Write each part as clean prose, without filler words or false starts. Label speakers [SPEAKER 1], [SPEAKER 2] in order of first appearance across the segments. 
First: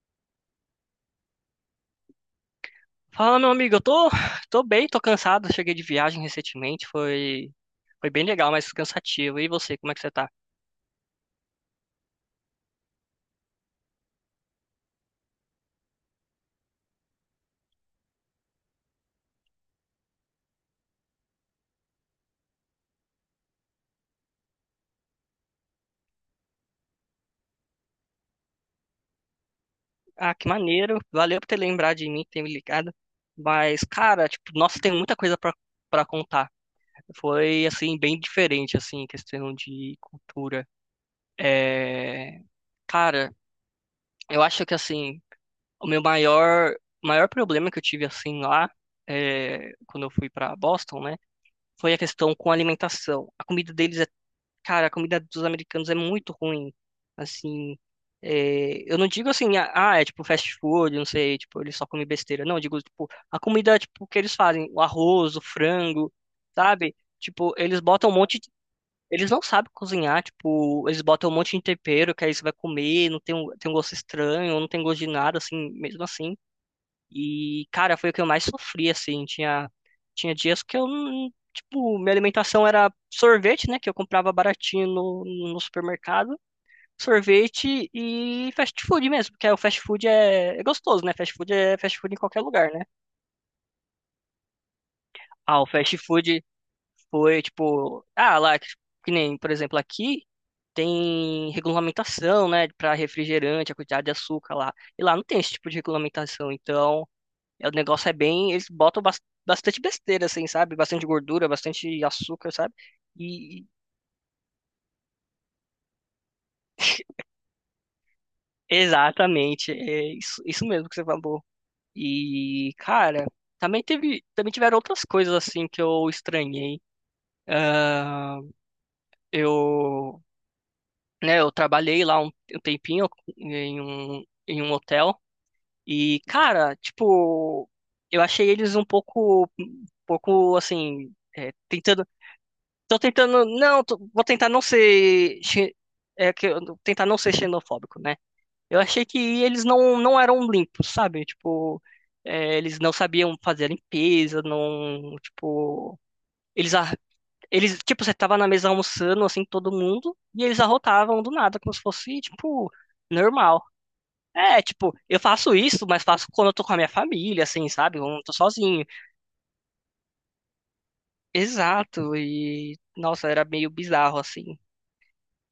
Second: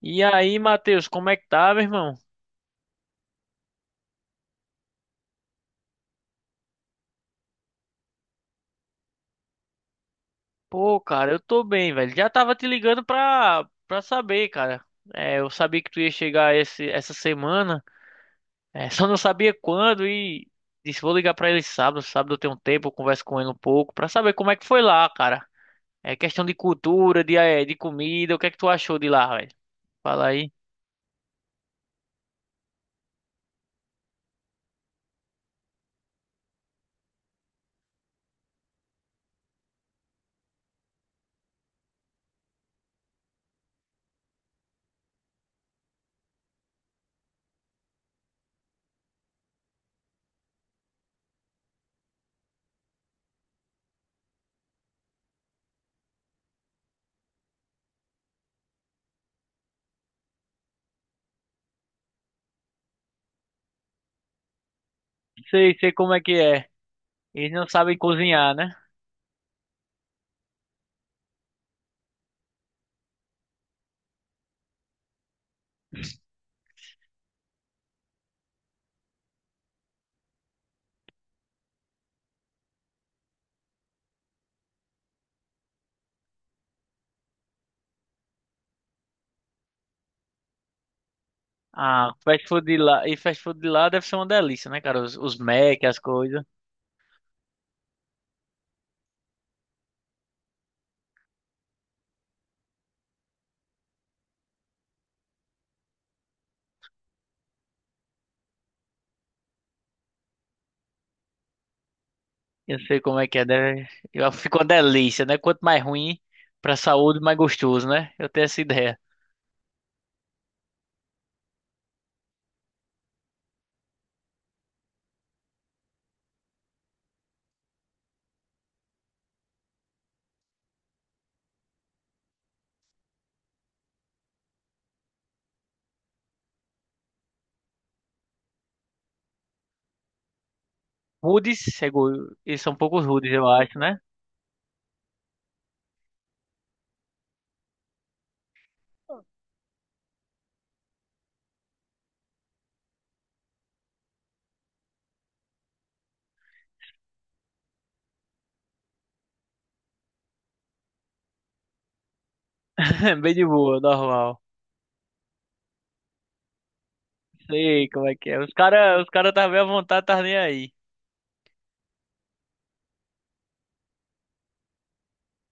[SPEAKER 1] E aí, Matheus, como é que tá, meu irmão?
[SPEAKER 2] Fala, meu amigo, eu tô bem, tô cansado. Cheguei de viagem recentemente, foi bem legal, mas cansativo. E você, como é que você tá?
[SPEAKER 1] Pô, cara, eu tô bem, velho. Já tava te ligando pra saber, cara. É, eu sabia que tu ia chegar essa semana, só não sabia quando e disse, vou ligar pra ele sábado. Sábado eu tenho um tempo, eu converso com ele um pouco, pra saber como é que foi lá, cara. É questão de cultura, de, de comida, o que é que tu achou de lá, velho? Fala
[SPEAKER 2] Ah, que
[SPEAKER 1] aí.
[SPEAKER 2] maneiro. Valeu por ter lembrado de mim, ter me ligado. Mas, cara, tipo, nossa, tem muita coisa pra contar. Foi, assim, bem diferente, assim, em questão de cultura. É, cara, eu acho que, assim, o meu maior problema que eu tive, assim, lá, quando eu fui pra Boston, né, foi a questão com a alimentação. A comida deles é, cara, a comida dos americanos é muito ruim, assim, eu não digo assim, ah, é tipo fast food, não sei, tipo, eles só comem besteira. Não, eu digo, tipo, a comida, tipo, que eles fazem, o arroz, o
[SPEAKER 1] Sei, sei
[SPEAKER 2] frango,
[SPEAKER 1] como é que é.
[SPEAKER 2] sabe?
[SPEAKER 1] Eles
[SPEAKER 2] Tipo,
[SPEAKER 1] não
[SPEAKER 2] eles
[SPEAKER 1] sabem
[SPEAKER 2] botam um monte.
[SPEAKER 1] cozinhar, né?
[SPEAKER 2] Eles não sabem cozinhar, tipo, eles botam um monte de tempero que aí você vai comer, não tem um gosto estranho, não tem gosto de nada, assim, mesmo assim. E, cara, foi o que eu mais sofri, assim. Tinha dias que eu, tipo, minha alimentação era sorvete, né, que eu comprava baratinho no supermercado, sorvete e fast food mesmo, porque aí o fast food é gostoso, né? Fast food é fast
[SPEAKER 1] Ah,
[SPEAKER 2] food em qualquer
[SPEAKER 1] fast food
[SPEAKER 2] lugar,
[SPEAKER 1] de
[SPEAKER 2] né?
[SPEAKER 1] lá, e fast food de lá deve ser uma delícia, né, cara? Os
[SPEAKER 2] Ah, o
[SPEAKER 1] Mac,
[SPEAKER 2] fast
[SPEAKER 1] as
[SPEAKER 2] food.
[SPEAKER 1] coisas.
[SPEAKER 2] Foi tipo, ah, lá, que nem, por exemplo, aqui tem regulamentação, né, para refrigerante, a quantidade de açúcar lá. E lá não tem esse tipo de regulamentação. Então, é, o negócio é bem, eles botam bastante besteira, assim, sabe? Bastante gordura, bastante açúcar, sabe?
[SPEAKER 1] Eu sei como é que é,
[SPEAKER 2] E
[SPEAKER 1] né? Fica uma delícia, né? Quanto mais ruim pra saúde, mais gostoso, né? Eu tenho essa ideia.
[SPEAKER 2] exatamente, é isso, isso mesmo que você falou. E, cara, também teve, também tiveram outras coisas assim que eu estranhei. Ah, eu né? Eu trabalhei lá um tempinho em um hotel e, cara, tipo, eu achei eles um pouco assim,
[SPEAKER 1] Rudes, seguro. Eles são
[SPEAKER 2] tô
[SPEAKER 1] poucos rudes,
[SPEAKER 2] tentando,
[SPEAKER 1] eu acho,
[SPEAKER 2] não,
[SPEAKER 1] né?
[SPEAKER 2] vou tentar não ser, tentar não ser xenofóbico, né? Eu achei que eles não eram limpos, sabe? Tipo, é, eles não sabiam fazer a limpeza, não, tipo, eles a- eles, tipo, você tava na mesa almoçando, assim, todo mundo, e eles arrotavam do nada, como se fosse, tipo,
[SPEAKER 1] Bem de
[SPEAKER 2] normal.
[SPEAKER 1] boa, normal.
[SPEAKER 2] É, tipo, eu faço isso, mas faço quando eu tô com a minha família, assim,
[SPEAKER 1] Sei
[SPEAKER 2] sabe?
[SPEAKER 1] como é
[SPEAKER 2] Quando eu
[SPEAKER 1] que
[SPEAKER 2] tô
[SPEAKER 1] é.
[SPEAKER 2] sozinho.
[SPEAKER 1] Os cara tá bem à vontade, tá nem aí.
[SPEAKER 2] Exato, e, nossa, era meio bizarro, assim.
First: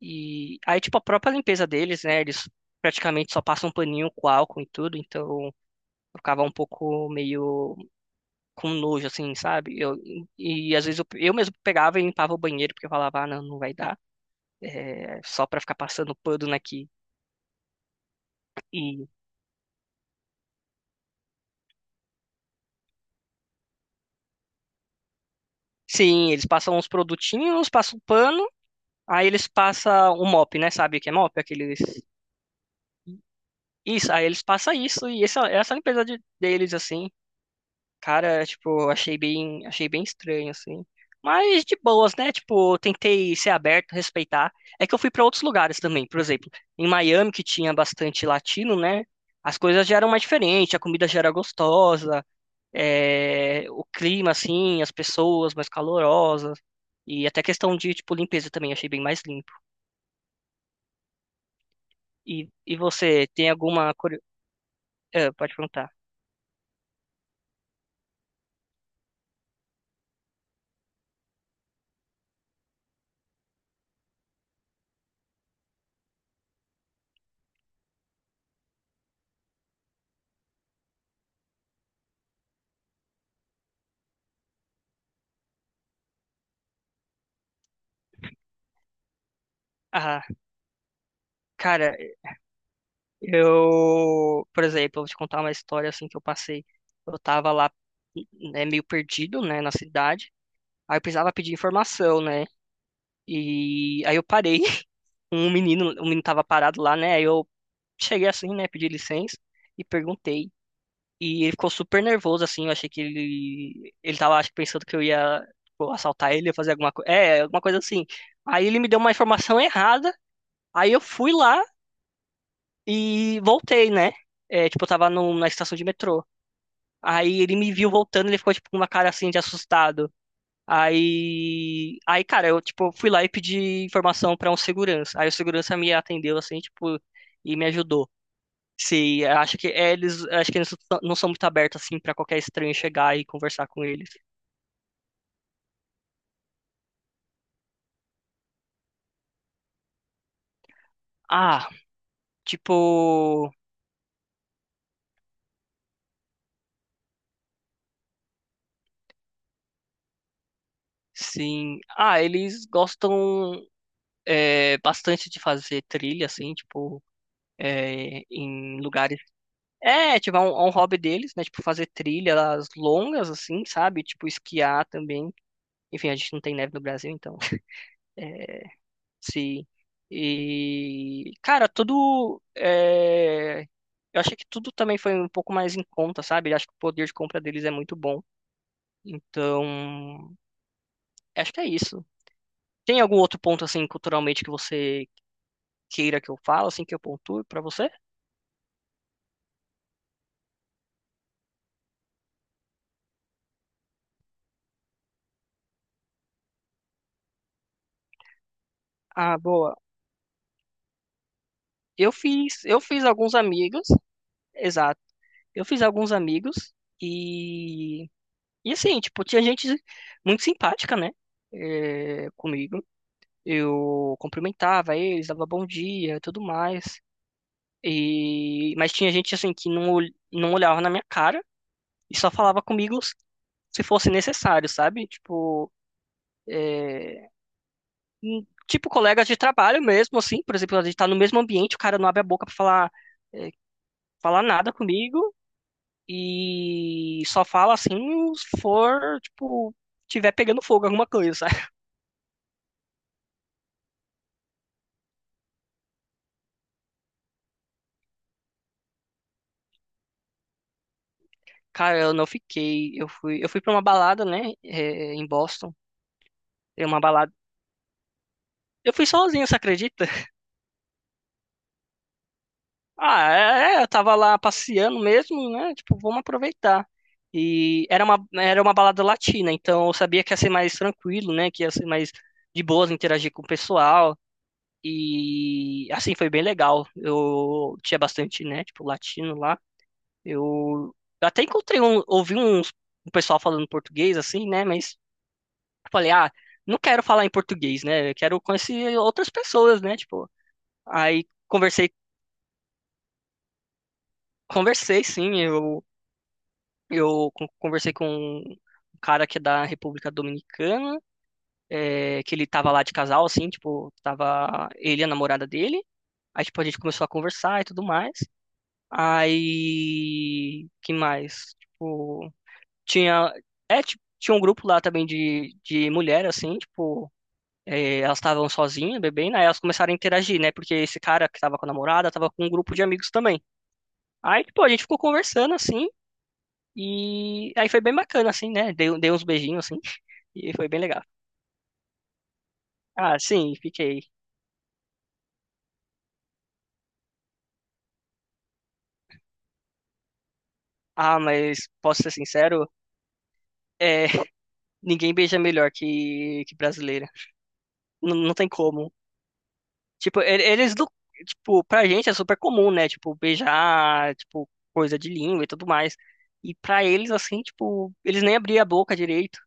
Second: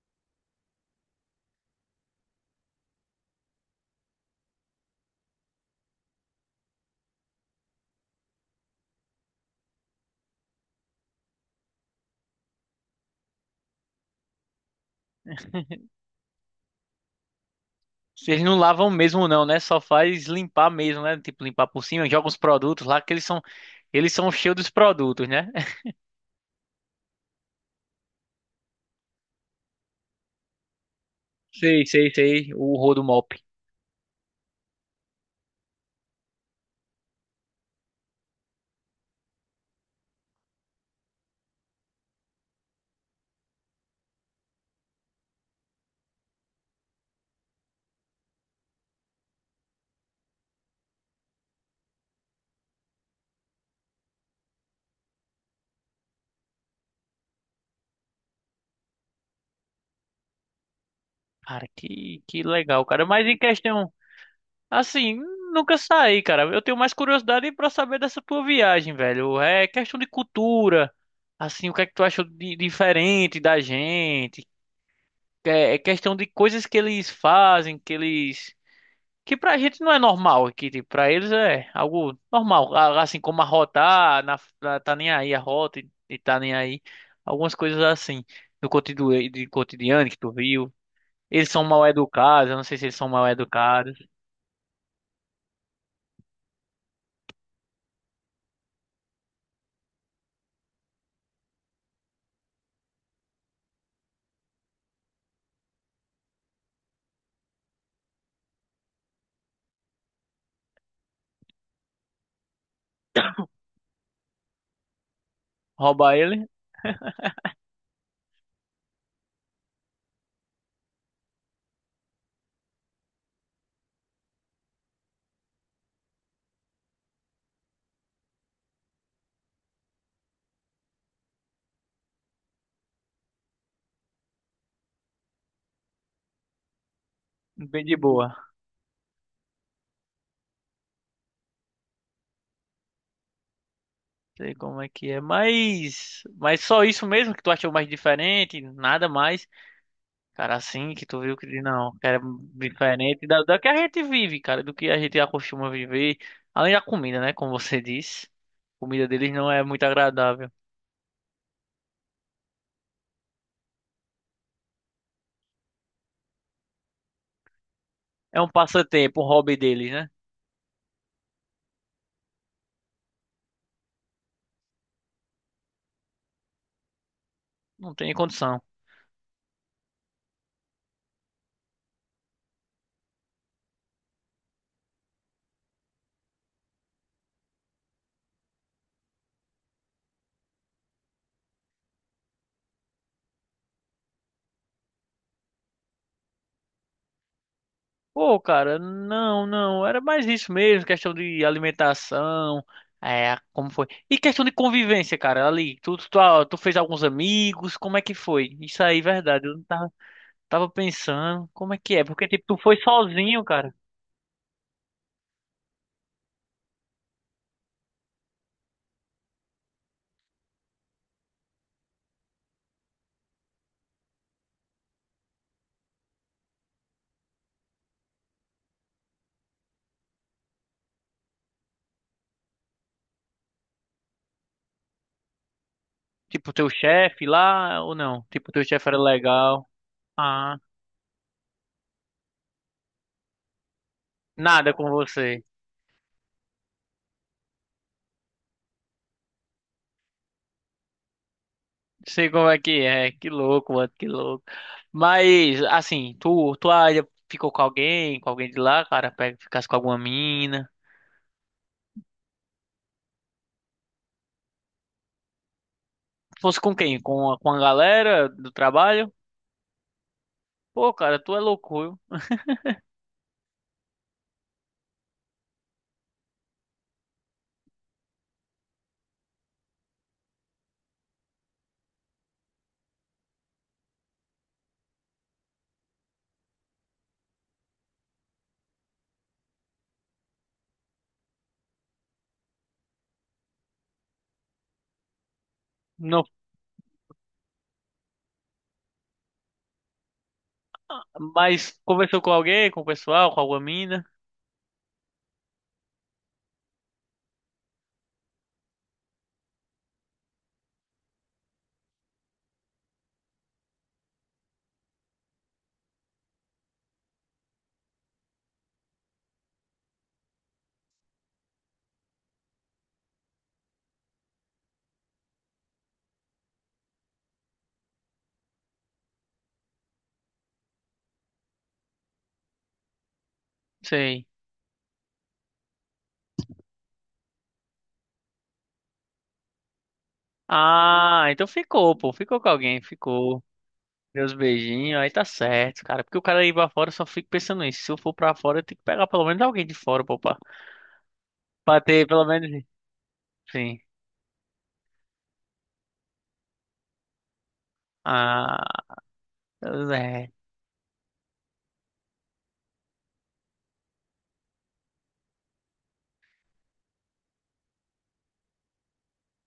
[SPEAKER 2] E aí, tipo, a própria limpeza deles, né? Eles praticamente só passam um paninho com álcool e tudo, então eu ficava um pouco meio com nojo, assim, sabe? Eu, e às vezes eu mesmo pegava e limpava o banheiro, porque eu falava, ah, não, não vai dar. É, só pra ficar passando pano aqui.
[SPEAKER 1] Vocês não lavam
[SPEAKER 2] E
[SPEAKER 1] mesmo não, né? Só faz limpar mesmo, né? Tipo, limpar por cima, joga os produtos lá que eles são cheios dos produtos, né?
[SPEAKER 2] sim, eles passam uns produtinhos, passam pano, aí eles passam o mop, né? Sabe o que é mop? Aqueles.
[SPEAKER 1] Sei, sei, sei, o rodo mop.
[SPEAKER 2] Isso, aí eles passam isso, e essa limpeza deles, assim, cara, tipo, achei bem estranho, assim. Mas de boas, né? Tipo, eu tentei ser aberto, respeitar. É que eu fui pra outros lugares também, por exemplo, em Miami, que tinha bastante latino, né? As coisas já eram mais diferentes, a comida já era gostosa. O clima, assim, as pessoas mais calorosas. E até questão de, tipo, limpeza também, achei bem mais limpo.
[SPEAKER 1] Cara, que
[SPEAKER 2] E
[SPEAKER 1] legal, cara. Mas
[SPEAKER 2] você,
[SPEAKER 1] em
[SPEAKER 2] tem
[SPEAKER 1] questão.
[SPEAKER 2] alguma... curio-
[SPEAKER 1] Assim,
[SPEAKER 2] Ah, pode
[SPEAKER 1] nunca
[SPEAKER 2] perguntar.
[SPEAKER 1] saí, cara. Eu tenho mais curiosidade pra saber dessa tua viagem, velho. É questão de cultura. Assim, o que é que tu achou de diferente da gente? É, é questão de coisas que eles fazem, que eles que pra gente não é normal, que tipo, pra eles é algo normal, assim como arrotar, tá nem aí a rota e tá nem aí. Algumas coisas assim do cotidiano, de cotidiano que
[SPEAKER 2] Ah,
[SPEAKER 1] tu viu. Eles são mal
[SPEAKER 2] cara,
[SPEAKER 1] educados, eu não sei se eles são mal educados.
[SPEAKER 2] eu... Por exemplo, eu vou te contar uma história, assim, que eu passei. Eu tava lá, né, meio perdido, né, na cidade. Aí eu precisava pedir informação, né? E aí eu parei. Um menino, o menino tava parado lá, né? Aí eu cheguei assim, né, pedi licença e perguntei. E ele ficou super nervoso, assim. Eu achei que ele. Ele tava, acho que, pensando que eu ia, tipo,
[SPEAKER 1] Roubar
[SPEAKER 2] assaltar
[SPEAKER 1] ele,
[SPEAKER 2] ele, ia fazer alguma coisa. É, alguma coisa assim. Aí ele me deu uma informação errada. Aí eu fui lá e voltei, né? É, tipo, eu tava na estação de metrô. Aí ele me viu voltando, ele ficou, tipo, com uma cara assim de assustado. Aí. Aí, cara, eu, tipo, fui lá e pedi informação pra um segurança. Aí o segurança me atendeu, assim, tipo, e me
[SPEAKER 1] bem de
[SPEAKER 2] ajudou.
[SPEAKER 1] boa.
[SPEAKER 2] Se acha que é, eles, acho que eles não são muito abertos assim pra qualquer estranho chegar e conversar com eles.
[SPEAKER 1] Sei como é que é, mas só isso mesmo que tu achou mais diferente, nada mais, cara, assim que tu viu que diz,
[SPEAKER 2] Ah,
[SPEAKER 1] não, cara,
[SPEAKER 2] tipo,
[SPEAKER 1] diferente da que a gente vive, cara, do que a gente acostuma viver, além da comida, né, como você disse, a comida deles não é muito agradável,
[SPEAKER 2] sim. Ah, eles gostam bastante de fazer trilha assim, tipo,
[SPEAKER 1] é um
[SPEAKER 2] em lugares.
[SPEAKER 1] passatempo, um hobby deles, né,
[SPEAKER 2] É, tipo, é um hobby deles, né? Tipo, fazer trilhas longas assim, sabe? Tipo, esquiar também. Enfim, a gente não tem neve no Brasil, então.
[SPEAKER 1] não tem condição.
[SPEAKER 2] Sim. E, cara, tudo. Eu achei que tudo também foi um pouco mais em conta, sabe? Eu acho que o poder de compra deles é muito bom. Então, acho que é isso. Tem algum outro ponto, assim, culturalmente que você queira que eu fale, assim, que eu pontue pra você?
[SPEAKER 1] Pô, cara, não, não, era mais isso mesmo, questão de alimentação, é, como foi? E questão de convivência, cara, ali, tu fez alguns amigos, como é que foi? Isso aí,
[SPEAKER 2] Ah,
[SPEAKER 1] verdade, eu não
[SPEAKER 2] boa.
[SPEAKER 1] tava, tava pensando, como é que é?
[SPEAKER 2] Eu
[SPEAKER 1] Porque, tipo, tu
[SPEAKER 2] fiz,
[SPEAKER 1] foi
[SPEAKER 2] eu fiz alguns
[SPEAKER 1] sozinho, cara,
[SPEAKER 2] amigos, exato. Eu fiz alguns amigos e. E assim, tipo, tinha gente muito simpática, né? Comigo. Eu cumprimentava eles, dava bom dia, e tudo mais. E mas tinha gente assim que não olhava na minha cara e só falava comigo se fosse necessário, sabe? Tipo,
[SPEAKER 1] tipo, teu chefe lá, ou não? Tipo, teu chefe
[SPEAKER 2] tipo
[SPEAKER 1] era
[SPEAKER 2] colegas de
[SPEAKER 1] legal,
[SPEAKER 2] trabalho mesmo assim, por
[SPEAKER 1] ah,
[SPEAKER 2] exemplo, a gente tá no mesmo ambiente, o cara não abre a boca pra falar eh, falar nada
[SPEAKER 1] nada com
[SPEAKER 2] comigo
[SPEAKER 1] você.
[SPEAKER 2] e só fala assim se for, tipo, tiver pegando fogo alguma coisa, sabe?
[SPEAKER 1] Sei como é, que louco, mano, que louco. Mas, assim, tu ainda ficou com alguém de lá, cara, pega, ficasse com alguma mina...
[SPEAKER 2] Cara, eu não fiquei, eu fui para uma balada, né, em Boston.
[SPEAKER 1] Fosse com
[SPEAKER 2] É uma
[SPEAKER 1] quem? Com
[SPEAKER 2] balada.
[SPEAKER 1] com a galera do
[SPEAKER 2] Eu fui
[SPEAKER 1] trabalho?
[SPEAKER 2] sozinho, você acredita?
[SPEAKER 1] Pô, cara, tu é louco, viu?
[SPEAKER 2] Ah, é, eu tava lá passeando mesmo, né? Tipo, vamos aproveitar. E era uma balada latina, então eu sabia que ia ser mais tranquilo, né? Que ia ser mais de boas interagir com o pessoal. E assim foi bem legal. Eu tinha bastante, né? Tipo, latino lá. Eu até encontrei um, ouvi uns, um pessoal falando português, assim, né? Mas eu falei,
[SPEAKER 1] Não,
[SPEAKER 2] ah, não quero falar em português, né? Eu quero conhecer outras pessoas, né? Tipo, aí.
[SPEAKER 1] mas conversou com alguém, com o pessoal, com alguma mina?
[SPEAKER 2] Conversei, sim. Eu, conversei com um cara que é da República Dominicana, é, que ele tava lá de casal, assim, tipo, tava ele e a namorada dele. Aí, tipo, a gente começou a conversar e tudo mais. Aí, que mais? Tipo, tinha, é, tipo, tinha um grupo lá também de mulher, assim, tipo, é, elas estavam sozinhas, bebendo, aí elas começaram a interagir, né? Porque esse cara que tava com a namorada tava com um grupo de amigos também.
[SPEAKER 1] Sei.
[SPEAKER 2] Aí, tipo, a gente ficou conversando, assim, e aí foi bem bacana, assim, né? Dei uns beijinhos, assim, e foi bem legal.
[SPEAKER 1] Ah, então ficou, pô. Ficou com alguém,
[SPEAKER 2] Ah,
[SPEAKER 1] ficou.
[SPEAKER 2] sim, fiquei.
[SPEAKER 1] Meus beijinhos, aí tá certo, cara. Porque o cara ir pra fora, eu só fico pensando nisso. Se eu for pra fora, eu tenho que pegar pelo menos alguém de fora, pô, pra,
[SPEAKER 2] Ah, mas
[SPEAKER 1] pra
[SPEAKER 2] posso
[SPEAKER 1] ter
[SPEAKER 2] ser
[SPEAKER 1] pelo menos.
[SPEAKER 2] sincero,
[SPEAKER 1] Sim.
[SPEAKER 2] é, ninguém beija melhor que brasileira. Não, não tem
[SPEAKER 1] Ah,
[SPEAKER 2] como. Tipo,
[SPEAKER 1] é.
[SPEAKER 2] eles do. Tipo, pra gente é super comum, né? Tipo, beijar, tipo, coisa de língua e tudo mais. E pra eles, assim, tipo, eles nem abriam a boca direito.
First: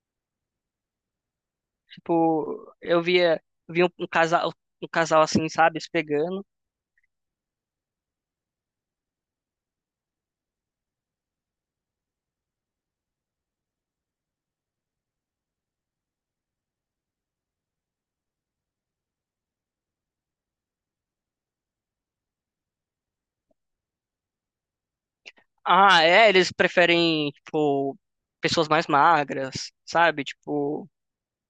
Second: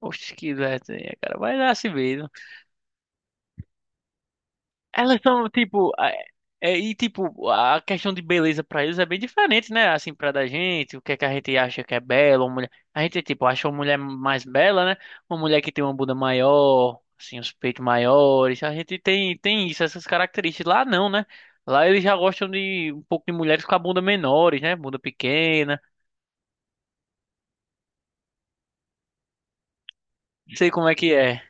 [SPEAKER 1] Oxe, que ideia, cara. Vai lá se ver. Né?
[SPEAKER 2] Tipo, eu via um casal, um
[SPEAKER 1] Elas
[SPEAKER 2] casal,
[SPEAKER 1] são
[SPEAKER 2] assim, sabe,
[SPEAKER 1] tipo.
[SPEAKER 2] se
[SPEAKER 1] A-
[SPEAKER 2] pegando.
[SPEAKER 1] é, e tipo, a questão de beleza pra eles é bem diferente, né? Assim, pra da gente, o que é que a gente acha que é bela, uma mulher. A gente, tipo, acha uma mulher mais bela, né? Uma mulher que tem uma bunda maior, assim, os peitos maiores. A gente tem isso, essas características. Lá não, né? Lá eles já gostam de um pouco de mulheres com a bunda menores, né? Bunda pequena.
[SPEAKER 2] Ah, é, eles preferem, tipo, pessoas mais magras, sabe?
[SPEAKER 1] Sei como
[SPEAKER 2] Tipo,
[SPEAKER 1] é que é.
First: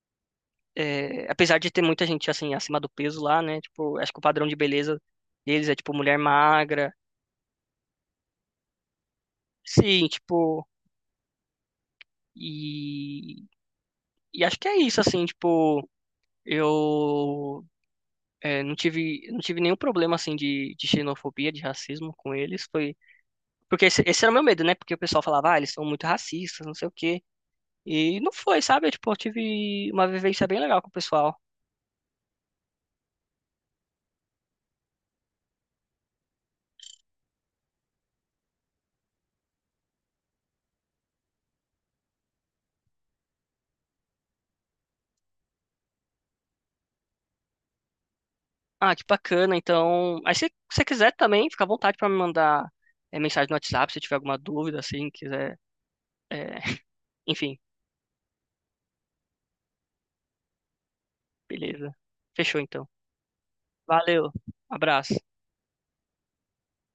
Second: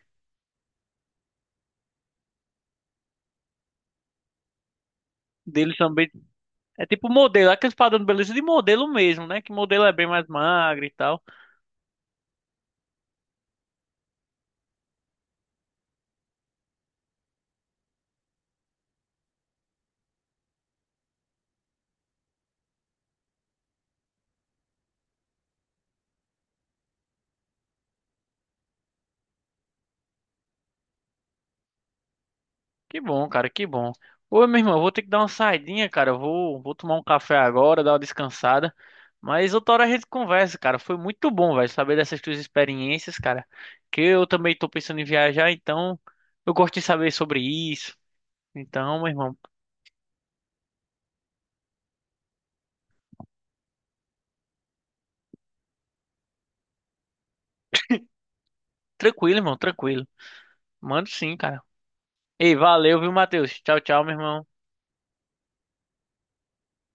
[SPEAKER 2] é, apesar de ter muita gente, assim, acima do peso lá, né? Tipo, acho que o padrão de beleza deles é,
[SPEAKER 1] Deles
[SPEAKER 2] tipo,
[SPEAKER 1] também.
[SPEAKER 2] mulher
[SPEAKER 1] É
[SPEAKER 2] magra.
[SPEAKER 1] tipo modelo, aqueles padrão de beleza de modelo mesmo, né? Que modelo é bem
[SPEAKER 2] Sim,
[SPEAKER 1] mais
[SPEAKER 2] tipo,
[SPEAKER 1] magro e tal.
[SPEAKER 2] e, e acho que é isso, assim, tipo, eu não tive nenhum problema, assim, de xenofobia, de racismo com eles. Foi, porque esse era o meu medo, né? Porque o pessoal falava, ah, eles são muito racistas, não sei o quê. E não foi, sabe? Tipo, eu tive uma vivência bem legal com o pessoal.
[SPEAKER 1] Que bom, cara, que bom. Ô, meu irmão, eu vou ter que dar uma saidinha, cara. Vou tomar um café agora, dar uma descansada. Mas outra hora a gente conversa, cara. Foi muito bom, velho, saber dessas tuas experiências, cara. Que eu também tô pensando em viajar, então eu gosto de saber sobre isso.
[SPEAKER 2] Ah,
[SPEAKER 1] Então,
[SPEAKER 2] que
[SPEAKER 1] meu irmão,
[SPEAKER 2] bacana. Então, aí se você quiser também, fica à vontade para me mandar mensagem no WhatsApp se tiver alguma dúvida, assim, quiser. é, Enfim,
[SPEAKER 1] tranquilo, irmão, tranquilo. Mando sim, cara.
[SPEAKER 2] beleza.
[SPEAKER 1] Ei,
[SPEAKER 2] Fechou então.
[SPEAKER 1] valeu, viu, Matheus? Tchau, tchau, meu
[SPEAKER 2] Valeu.
[SPEAKER 1] irmão.
[SPEAKER 2] Abraço.